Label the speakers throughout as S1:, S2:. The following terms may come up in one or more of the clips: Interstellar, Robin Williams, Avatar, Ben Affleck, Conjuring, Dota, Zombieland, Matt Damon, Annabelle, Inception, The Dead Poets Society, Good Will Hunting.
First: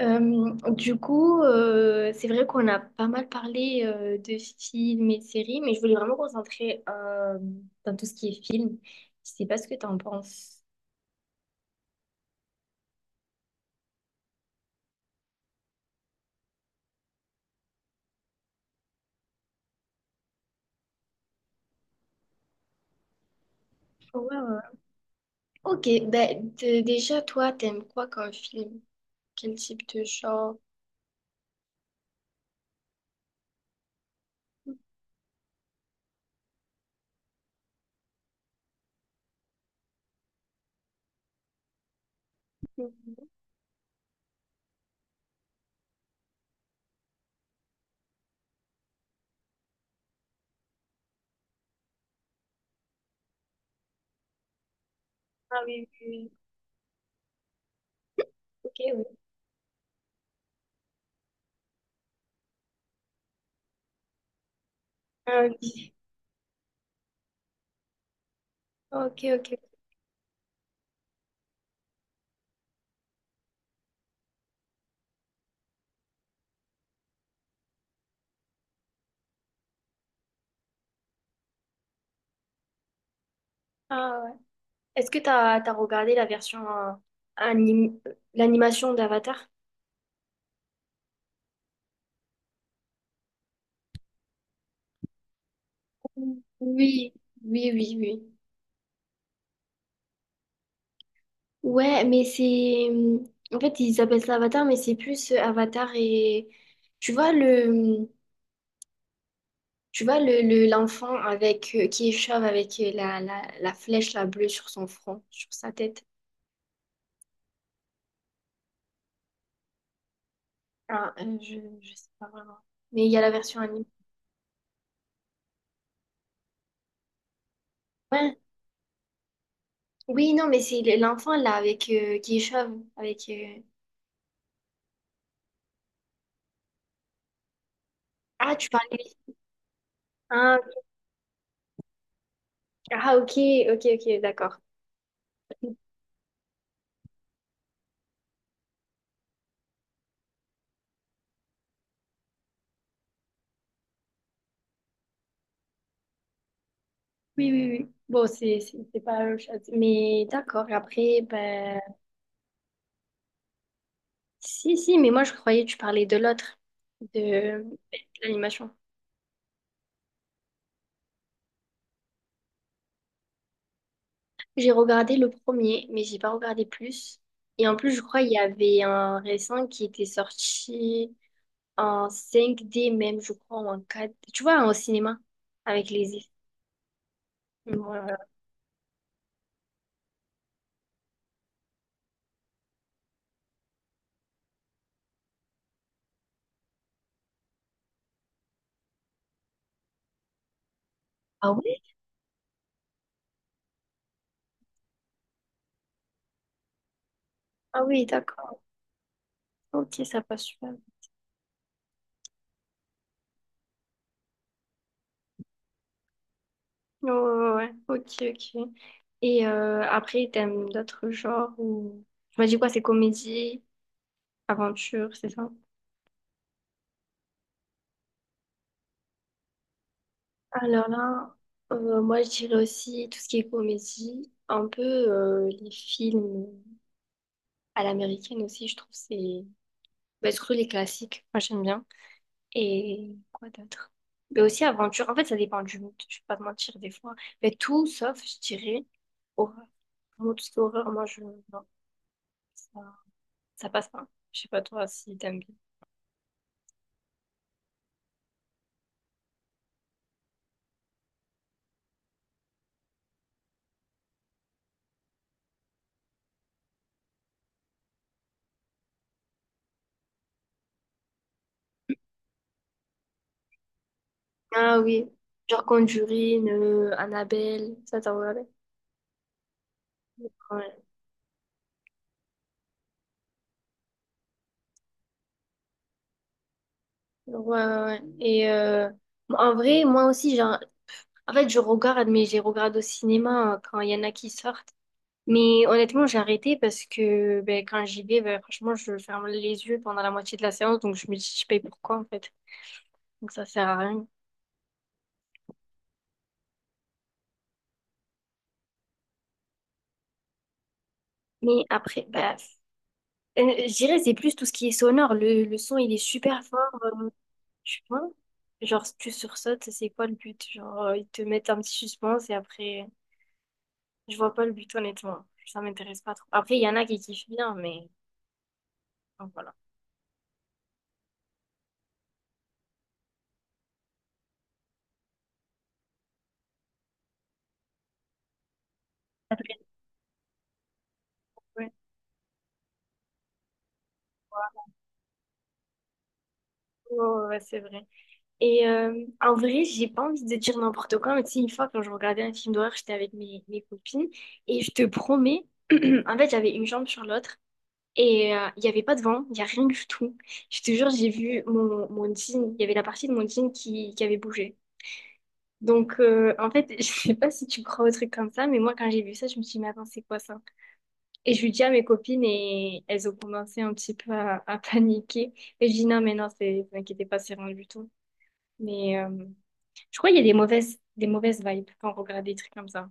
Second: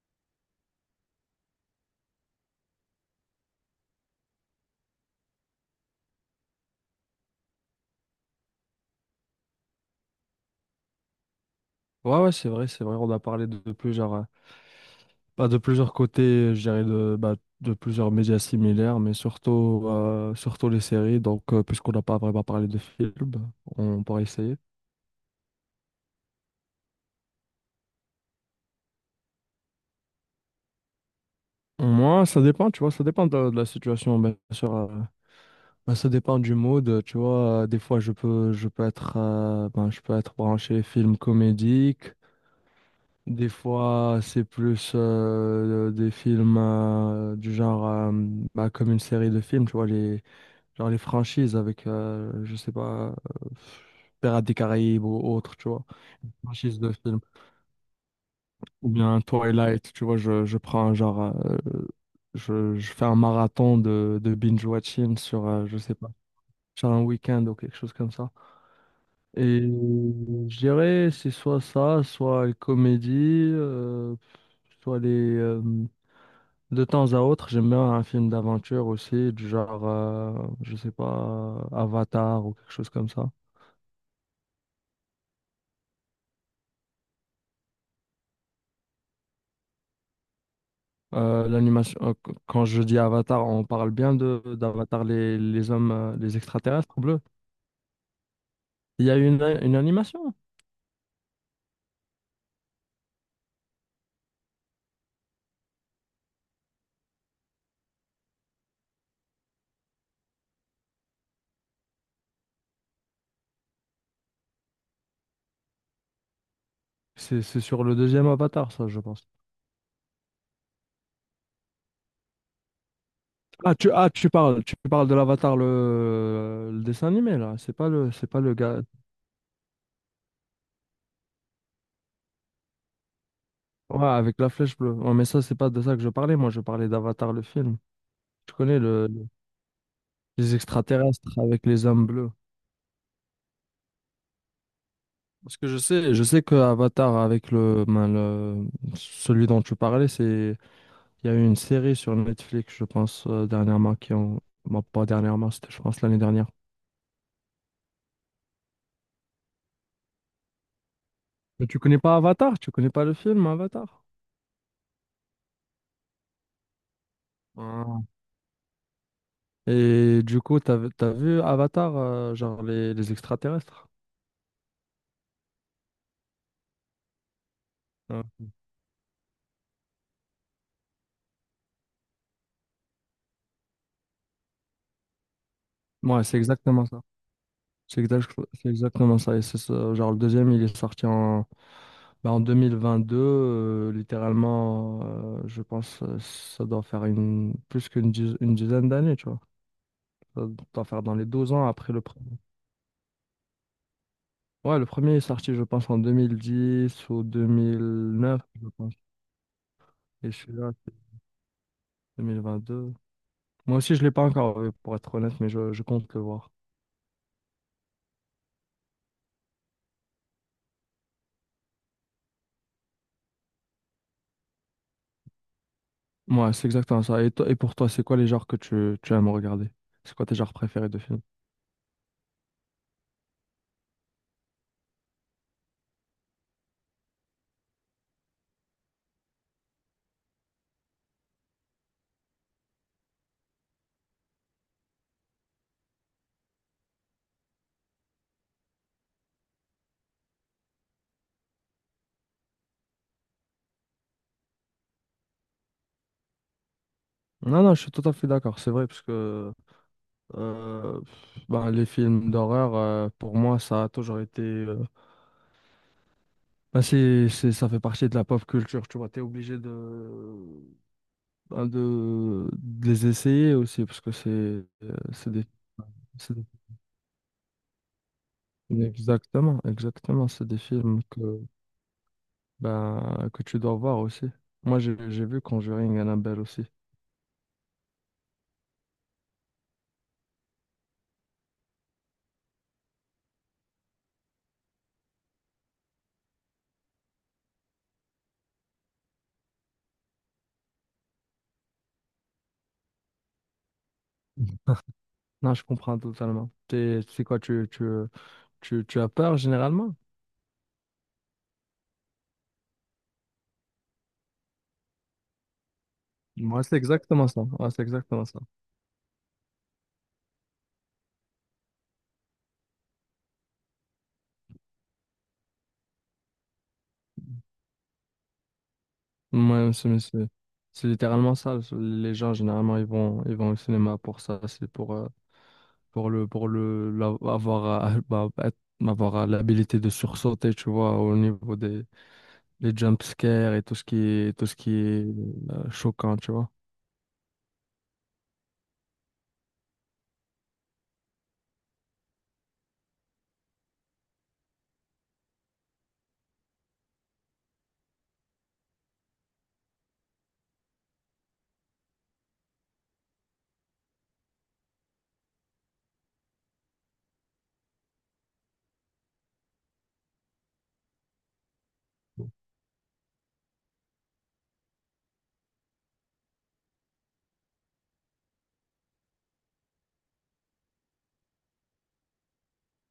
S1: Du coup, c'est vrai qu'on a pas mal parlé de films et de séries, mais je voulais vraiment me concentrer dans tout ce qui est film. Je sais pas ce que tu en penses.
S2: Ouais, ouais, c'est vrai, c'est vrai. On a parlé de, plusieurs, bah, de plusieurs côtés, je dirais, bah, de plusieurs médias similaires, mais surtout les séries. Donc, puisqu'on n'a pas vraiment parlé de films, on
S1: Ouais,
S2: pourrait
S1: ouais,
S2: essayer.
S1: ouais. Ok, ben déjà, toi, t'aimes quoi comme film? Quel type de genre?
S2: Moi, ça dépend, tu vois, ça dépend de la situation, bien sûr. Bah, ça dépend du mood, tu vois. Des fois, ben, je peux être branché film comédique.
S1: Mhm.
S2: Des fois, c'est plus des films du genre, bah, comme une série de films, tu vois, les Genre les franchises avec, je sais pas, euh, Pirates des Caraïbes ou autre,
S1: Ah
S2: tu vois.
S1: oui, oui, oui.
S2: Franchise de film.
S1: Ok,
S2: Ou
S1: oui.
S2: bien Twilight, tu vois, je prends genre, euh, je fais un marathon de binge-watching
S1: Ah,
S2: sur, je
S1: oui.
S2: sais pas, sur un week-end ou quelque chose comme ça.
S1: Ok, ok.
S2: Et je dirais, c'est soit ça, soit les comédies, soit les... euh, de temps à autre, j'aime bien un film d'aventure aussi, du genre, je sais pas, Avatar ou quelque chose comme ça.
S1: Ah ouais. Est-ce que t'as regardé la version anim- l'animation d'Avatar?
S2: L'animation, quand je dis Avatar, on parle bien de d'Avatar, les hommes, les
S1: Oui,
S2: extraterrestres bleus.
S1: oui, oui, oui.
S2: Il y a une animation.
S1: Ouais, mais en fait, ils appellent ça Avatar, mais c'est plus Avatar et. Tu vois le. mmh, Tu vois l'enfant avec qui est chauve avec la flèche la bleue sur son front, sur sa tête.
S2: C'est sur le deuxième Avatar, ça, je pense.
S1: Ah, je sais pas vraiment. Mais il y a la version
S2: Ah,
S1: anime.
S2: tu, ah, tu parles, tu parles de l'Avatar, le dessin animé, là. C'est pas le, c'est
S1: Ouais.
S2: pas le gars.
S1: Oui, non, mais c'est l'enfant là avec qui est chauve avec
S2: Ouais, avec la flèche bleue. Ouais, mais ça, c'est pas de ça que je parlais. Moi, je parlais d'Avatar, le film. Tu
S1: Ah, tu
S2: connais le,
S1: parlais.
S2: les
S1: Ah,
S2: extraterrestres avec les hommes bleus.
S1: ah, ok, ok, ok, d'accord.
S2: Parce que je sais que Avatar avec ben, le celui dont tu parlais, c'est... Il y a eu une série sur Netflix, je pense, dernièrement, bon, pas dernièrement, c'était, je pense, l'année dernière.
S1: Oui, oui, oui. Bon, c'est pas la même chose. Mais d'accord, après,
S2: Mais tu
S1: ben.
S2: connais pas Avatar? Tu connais pas le film Avatar?
S1: Si, si, mais moi je croyais que tu parlais de l'autre, de
S2: Ah.
S1: l'animation.
S2: Et du coup, t'as vu Avatar, genre les extraterrestres?
S1: J'ai regardé le premier, mais j'ai pas regardé plus. Et en plus, je crois
S2: Ah.
S1: qu'il y avait un récent qui était sorti en cinq d même, je crois, ou en quatre. D Tu vois, au cinéma, avec les
S2: Ouais,
S1: effets.
S2: c'est exactement ça. C'est
S1: Voilà.
S2: exact- c'est exactement ça. Et c'est ça, genre le deuxième, il est sorti bah, en 2022, littéralement, je pense, ça doit faire une, plus qu'une diz- une dizaine d'années, tu vois. Ça doit faire dans les
S1: Ah
S2: 12 ans
S1: oui?
S2: après le premier. Ouais, le premier est sorti, je pense, en 2010 ou
S1: Ah oui,
S2: 2009,
S1: d'accord.
S2: je pense.
S1: Ok, ça
S2: Et
S1: passe
S2: celui-là,
S1: super.
S2: c'est 2022. Moi aussi, je l'ai pas encore vu, pour être honnête, mais je compte le voir.
S1: Ouais, ouais, ouais, ouais. Ok, ok. Et après, t'aimes d'autres genres ou. Tu m'as dit quoi? C'est comédie, aventure, c'est ça?
S2: Ouais, c'est exactement ça. Et pour toi, c'est quoi les genres que tu aimes regarder? C'est quoi tes genres
S1: Alors
S2: préférés de films?
S1: là, moi je dirais aussi tout ce qui est comédie, un peu les films à l'américaine aussi, je trouve c'est. Bah, surtout les classiques, moi j'aime bien. Et quoi d'autre? Mais aussi aventure, en fait ça dépend du mood, je vais pas te mentir des fois. Mais tout sauf, je dirais, horreur. Vraiment tout ce qui est horreur, Non, ça, ça passe pas. Je sais pas toi si t'aimes bien.
S2: Non, non, je suis tout à fait d'accord. C'est vrai, parce que ben, les films d'horreur, pour moi, ça a toujours été. Ben, ça fait partie de la pop culture, tu vois. T'es obligé de, ben, de les essayer aussi, parce que
S1: Ah oui,
S2: c'est des,
S1: genre
S2: c'est.
S1: Conjuring, Annabelle, ça t'en regardé?
S2: Exactement, exactement, c'est des
S1: Ouais.
S2: films ben, que tu dois voir aussi. Moi, j'ai vu Conjuring Annabelle aussi.
S1: Ouais, ouais, ouais. Et en vrai, moi aussi, genre, en fait, je regarde, mais j'ai regardé au cinéma quand il y en a qui sortent. Mais honnêtement, j'ai arrêté parce que ben, quand j'y vais, ben, franchement, je ferme les yeux pendant la moitié de la séance, donc je me dis, je paye pourquoi, en fait. Donc ça sert à rien.
S2: Non, je comprends totalement. C'est quoi, tu as peur généralement?
S1: Mais après, bah, euh, je dirais, c'est plus tout ce qui est sonore. Le son, il est super fort,
S2: Moi, c'est exactement ça. Ouais,
S1: tu
S2: c'est
S1: vois.
S2: exactement ça.
S1: Genre, si tu sursautes, c'est quoi le but? Genre, ils te mettent un petit suspense et après. Je vois pas le but, honnêtement. Ça m'intéresse pas trop. Après, il y en a qui kiffent bien, mais donc, voilà.
S2: Moi, c'est littéralement ça. Les gens, généralement, ils vont au cinéma pour ça. C'est pour, avoir bah, avoir
S1: Après,
S2: l'habilité de sursauter, tu vois, au niveau
S1: ouais,
S2: des les jump scares et tout ce qui est choquant, tu vois.
S1: ouais, ouais, c'est vrai. Et en vrai, j'ai pas envie de dire n'importe quoi, mais tu sais, une fois, quand je regardais un film d'horreur, j'étais avec mes copines, et je te promets, en fait, j'avais une jambe sur l'autre, et il y avait pas de vent, il y a rien du tout. Je te jure, j'ai vu mon jean, il y avait la partie de mon jean qui avait bougé. Donc, en fait, je sais pas si tu crois au truc comme ça, mais moi, quand j'ai vu ça, je me suis dit, mais attends, c'est quoi ça? Et je lui dis à mes copines et elles ont commencé un petit peu à paniquer. Et je dis non, mais non, c'est, vous inquiétez pas, c'est rien du tout. Mais je crois qu'il y a des mauvaises vibes quand on regarde des trucs comme ça.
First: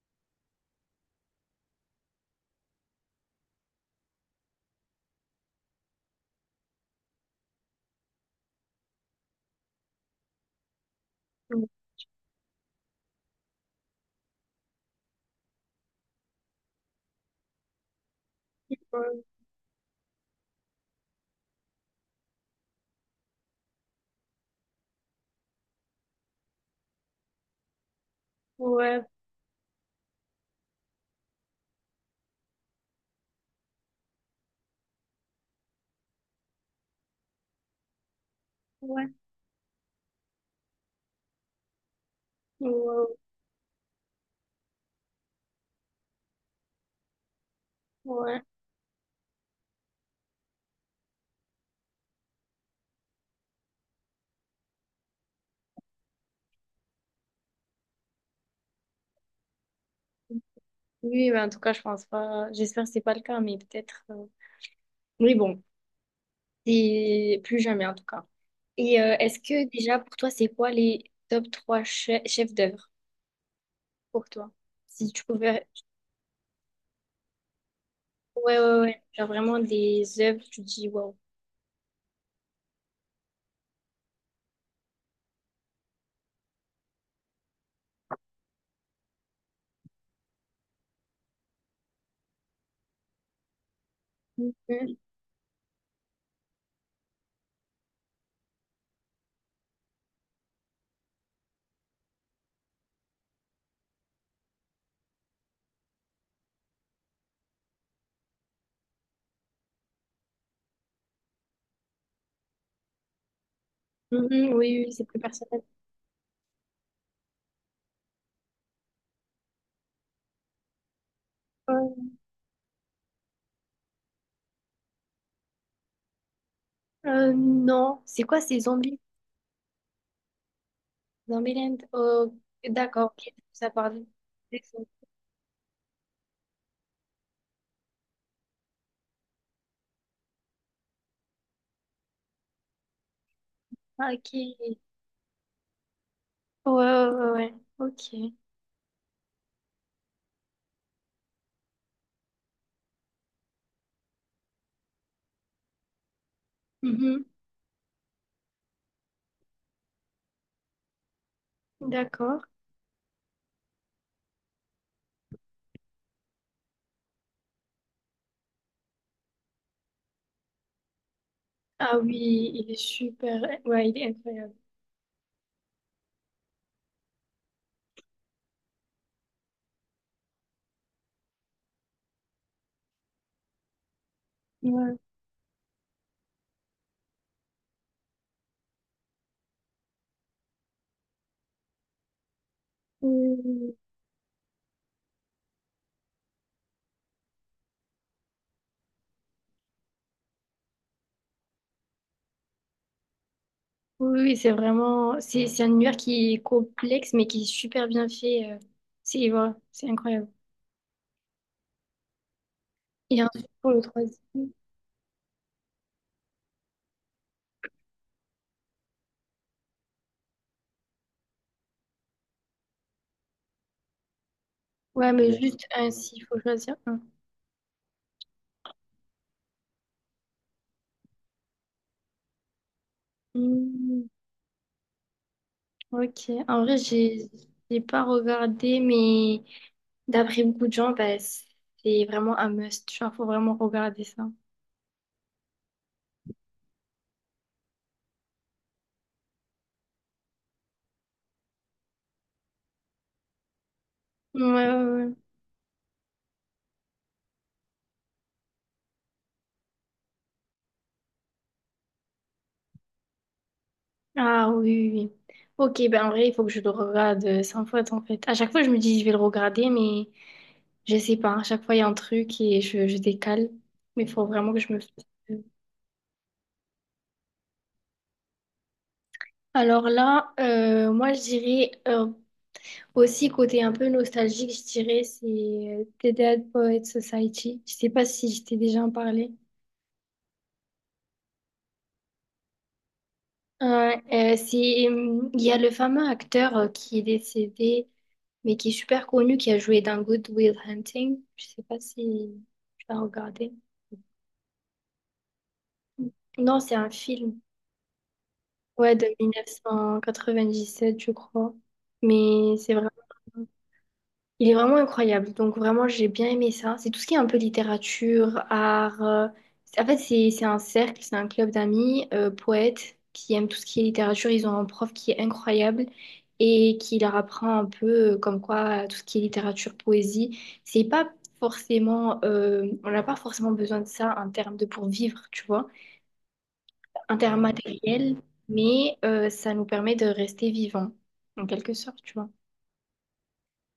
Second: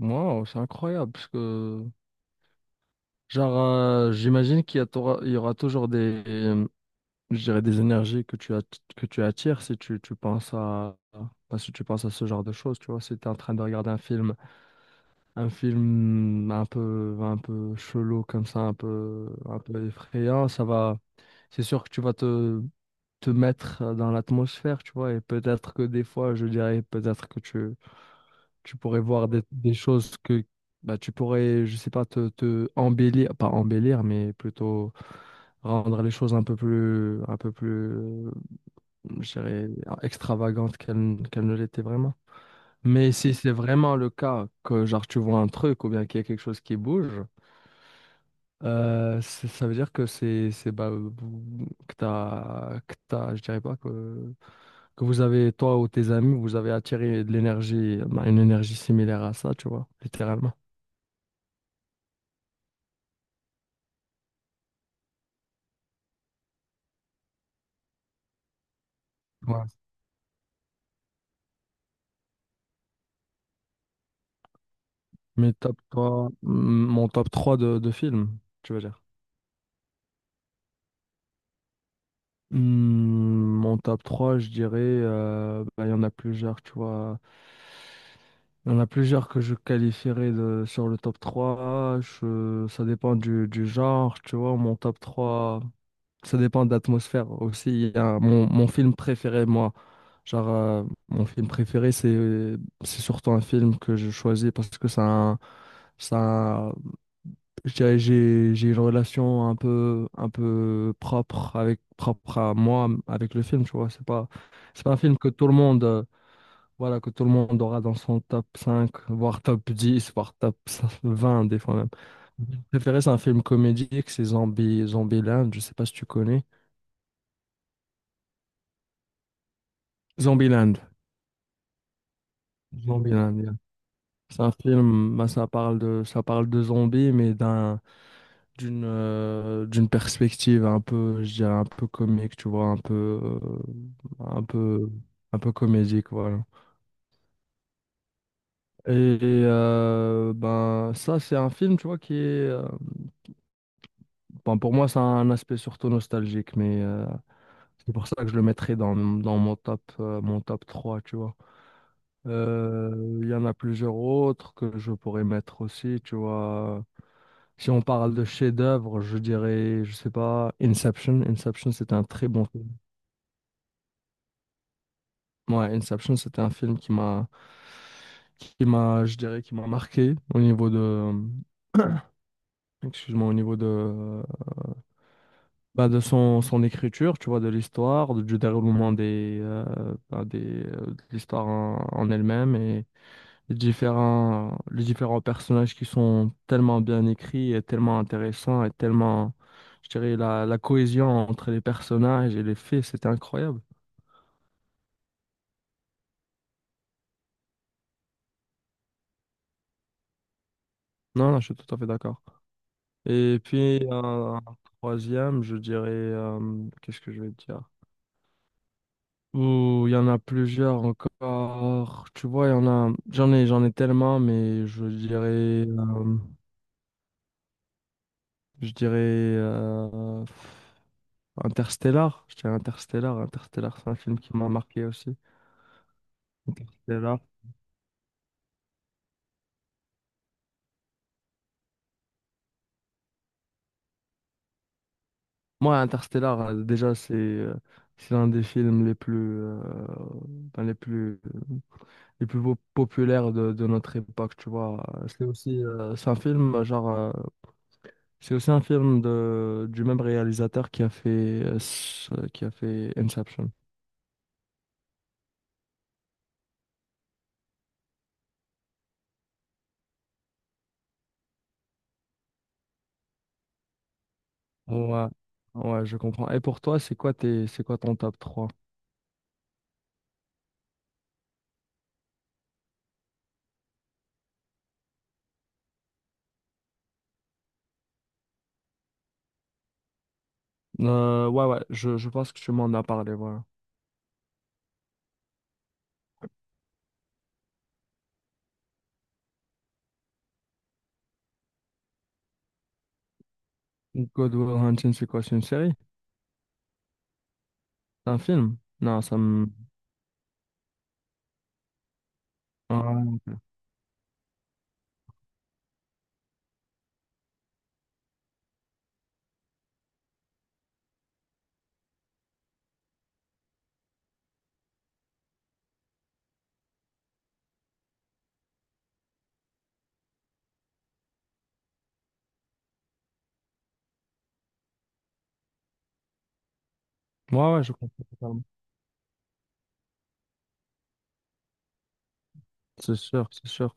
S2: Wow, c'est incroyable parce que genre j'imagine qu'il y a t'aura- il y aura toujours des je dirais des énergies que que tu attires si tu penses bah,
S1: Donc,
S2: si tu penses à ce genre de choses, tu vois, si tu es en train de regarder un film. Un film un peu chelou comme ça, un peu effrayant, ça va. C'est sûr que tu vas te mettre dans l'atmosphère, tu vois, et peut-être que des fois, je dirais, peut-être que tu pourrais
S1: ouais,
S2: voir des choses que bah, tu pourrais, je sais pas, te embellir, pas embellir, mais plutôt rendre les choses un peu plus,
S1: ouais,
S2: je dirais, extravagantes qu'elles ne l'étaient vraiment. Mais
S1: ouais,
S2: si c'est vraiment le cas que genre tu vois un truc ou bien qu'il y a quelque chose qui bouge,
S1: ouais.
S2: ça veut dire que c'est bah, que t'as, je dirais pas, que vous avez, toi ou tes amis, vous avez attiré de l'énergie, bah, une énergie similaire à ça, tu vois, littéralement.
S1: Oui, mais en tout cas, je pense pas. J'espère que c'est pas le cas, mais peut-être. Oui, bon, et plus jamais en tout cas. Et est-ce que
S2: Ouais.
S1: déjà pour toi, c'est quoi les top 3 chefs d'œuvre pour toi? Si tu
S2: Mais
S1: pouvais.
S2: top 3 mon top 3 de films,
S1: Ouais,
S2: tu
S1: ouais,
S2: veux dire.
S1: ouais. Genre vraiment des œuvres, tu te dis waouh.
S2: Hmm. Mon top 3, je dirais, bah, il y en a plusieurs, tu vois. Il y en a plusieurs que je qualifierais de, sur le top 3. Ça dépend du genre, tu vois. Mon
S1: Mhm.
S2: top 3, ça dépend de l'atmosphère aussi. Il y a mon film préféré, moi. Genre, mon film préféré, c'est surtout un film que je choisis parce que ça a un, je dirais, j'ai une relation un peu propre avec, propre à moi, avec le film, tu vois. C'est
S1: Mhm,
S2: pas,
S1: oui,
S2: c'est
S1: oui, oui,
S2: pas un
S1: c'est
S2: film
S1: plus
S2: que tout le
S1: personnel.
S2: monde, voilà, que tout le monde aura dans son top 5 voire top 10 voire top 20 des fois
S1: Euh,
S2: même. Mon préféré, c'est un film comédique, c'est Zombieland, je sais pas si tu connais.
S1: non, c'est quoi ces zombies?
S2: Zombieland.
S1: Zombieland. Oh, d'accord, ok,
S2: Zombieland, yeah.
S1: ça parle
S2: C'est un
S1: des zombies.
S2: film, bah, ça parle de zombies, mais d'une perspective un peu, je dirais, un peu comique, tu vois, un peu, euh,
S1: Ah, ok.
S2: un
S1: Ouais,
S2: peu, un peu comédique, voilà.
S1: ouais, ouais, ouais. Ok.
S2: Et ben, ça, c'est un film, tu vois, qui est... euh, ben, pour moi, c'est un aspect surtout nostalgique, mais
S1: Mhm,
S2: c'est pour ça que je le mettrais dans mon top trois, tu vois.
S1: d'accord.
S2: Il y en a plusieurs autres que je pourrais mettre aussi, tu vois. Si on parle de chef-d'œuvre, je dirais, je sais pas, Inception. Inception, c'est
S1: Ah
S2: un très bon...
S1: oui, il est super. Ouais, il est incroyable.
S2: Ouais, Inception, c'était un film qui m'a, qui m'a marqué au niveau de, excuse-moi, au niveau de,
S1: Ouais.
S2: bah, de son écriture, tu vois, de l'histoire, du déroulement de l'histoire en elle-même et
S1: Oui,
S2: les
S1: oui,
S2: différents, les différents personnages qui sont tellement bien écrits et tellement intéressants et tellement, je dirais, la cohésion entre les personnages et les faits, c'était incroyable.
S1: oui, oui, c'est vraiment. C'est un univers qui est complexe, mais qui est super bien fait. C'est voilà, c'est incroyable.
S2: Non, non, je suis tout à fait d'accord.
S1: Et
S2: Et
S1: ensuite, pour le
S2: puis
S1: troisième.
S2: un troisième, je dirais, qu'est-ce que je vais te dire? Ouh, il y en a plusieurs encore. Tu vois, il y en a, j'en ai tellement, mais
S1: Ouais, mais juste un, s'il faut choisir un.
S2: je dirais euh, Interstellar. Je dirais Interstellar. Interstellar, c'est un
S1: Hmm,
S2: film qui m'a marqué aussi.
S1: ok. En vrai,
S2: Interstellar.
S1: j'ai pas regardé, mais d'après beaucoup de gens, bah, c'est vraiment un must. Genre, faut vraiment regarder ça.
S2: Moi, Interstellar, déjà, c'est l'un des films les plus, euh, ben, les plus po- populaires de notre époque,
S1: Ouais,
S2: tu vois.
S1: ouais, ouais.
S2: C'est aussi, c'est un film, genre, c'est aussi un film du même réalisateur qui a fait, s- qui a fait Inception.
S1: Ah oui, oui, oui. Ok, ben en vrai, il faut que je le regarde 100 fois en fait. À chaque fois, je me dis, je vais le regarder, mais je sais pas. À chaque fois, il y a un truc et je décale. Mais il faut vraiment que je me fasse.
S2: Ouais, ouais, je comprends. Et pour toi, c'est quoi ton top trois?
S1: Alors là, moi, je dirais aussi, côté un peu nostalgique, je dirais, c'est The Dead Poets Society. Je sais pas si je t'ai déjà en parlé.
S2: Ouais, ouais, je pense que tu m'en as parlé, voilà.
S1: Il y a le fameux acteur qui est décédé, mais qui est super connu, qui a joué dans Good Will Hunting. Je sais pas si tu l'as regardé.
S2: Good Will Hunting, c'est quoi? C'est une série?
S1: Non, c'est un film.
S2: C'est un film?
S1: Ouais,
S2: Non,
S1: de
S2: ça me...
S1: 1997, je crois. Mais c'est vraiment.
S2: Ouais,
S1: Il est vraiment incroyable. Donc vraiment, j'ai bien aimé ça. C'est tout ce qui est un peu littérature, art. En fait, c'est un cercle, c'est un club d'amis, poètes, qui aiment tout ce qui est littérature. Ils ont un prof qui est incroyable et qui leur apprend un peu comme quoi tout ce qui est littérature, poésie, c'est pas forcément. On n'a pas forcément besoin de ça en termes de pour vivre, tu vois. En
S2: ouais,
S1: termes
S2: ouais, je comprends
S1: matériels,
S2: totalement.
S1: mais ça nous permet de rester vivants, en quelque sorte, tu vois.
S2: C'est sûr, c'est sûr.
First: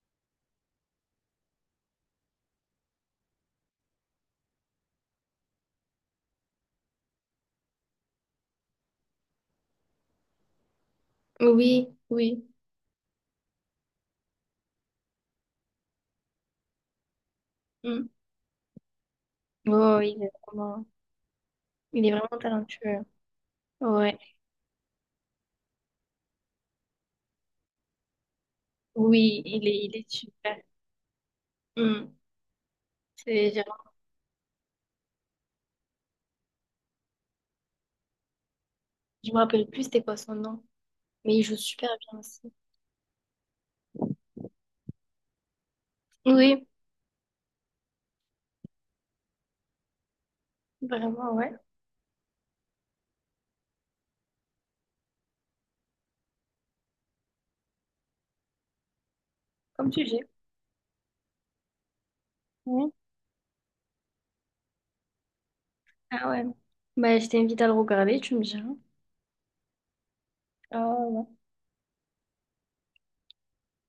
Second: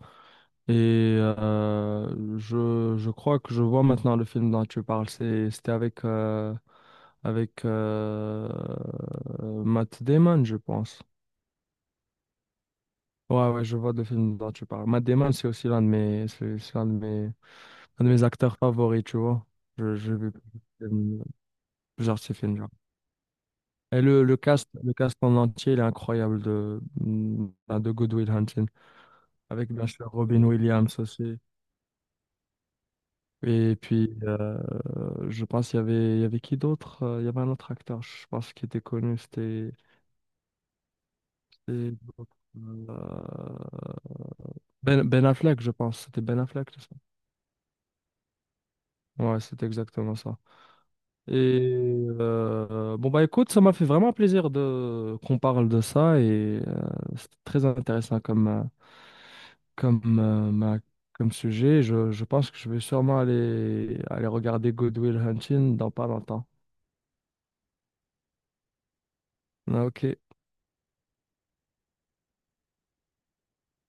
S2: Et je crois que je vois maintenant le film dont tu parles. C'était avec, avec euh, Matt Damon, je pense.
S1: Oui, oui.
S2: Ouais, ouais, je vois le film dont tu parles. Matt Damon, c'est aussi l'un de mes, c'est l'un de mes, un
S1: Mm.
S2: de mes acteurs favoris, tu vois. Je,
S1: Oh,
S2: j'ai
S1: il est
S2: vu
S1: vraiment,
S2: plusieurs
S1: il est
S2: de ses
S1: vraiment
S2: films, genre.
S1: talentueux.
S2: Et
S1: Ouais.
S2: le cast en entier, il est incroyable de Good Will Hunting.
S1: Oui, il
S2: Avec
S1: est,
S2: bien
S1: il
S2: sûr
S1: est
S2: Robin
S1: super.
S2: Williams aussi.
S1: Hmm. C'est, j'ai-
S2: Et puis, je pense qu'il y avait qui d'autre? Il y avait un autre acteur, je pense, qui était connu.
S1: je me rappelle
S2: C'était
S1: plus c'était quoi son nom, mais il joue super
S2: c'était
S1: bien
S2: l'autre,
S1: aussi.
S2: ben, Ben Affleck, je pense. C'était Ben
S1: Oui,
S2: Affleck, c'est ça? Ouais, c'est exactement ça.
S1: vraiment, ouais.
S2: Et bon, bah écoute, ça m'a fait vraiment plaisir de qu'on parle de ça. Et c'était très intéressant
S1: Comme
S2: comme,
S1: sujet.
S2: euh, ma- comme sujet. Je pense que je vais
S1: Oui.
S2: sûrement aller regarder Good Will Hunting dans pas
S1: Ah ouais.
S2: longtemps.
S1: Bah, je t'invite à le regarder, tu me diras.
S2: Ah, Ok.
S1: Ah ouais.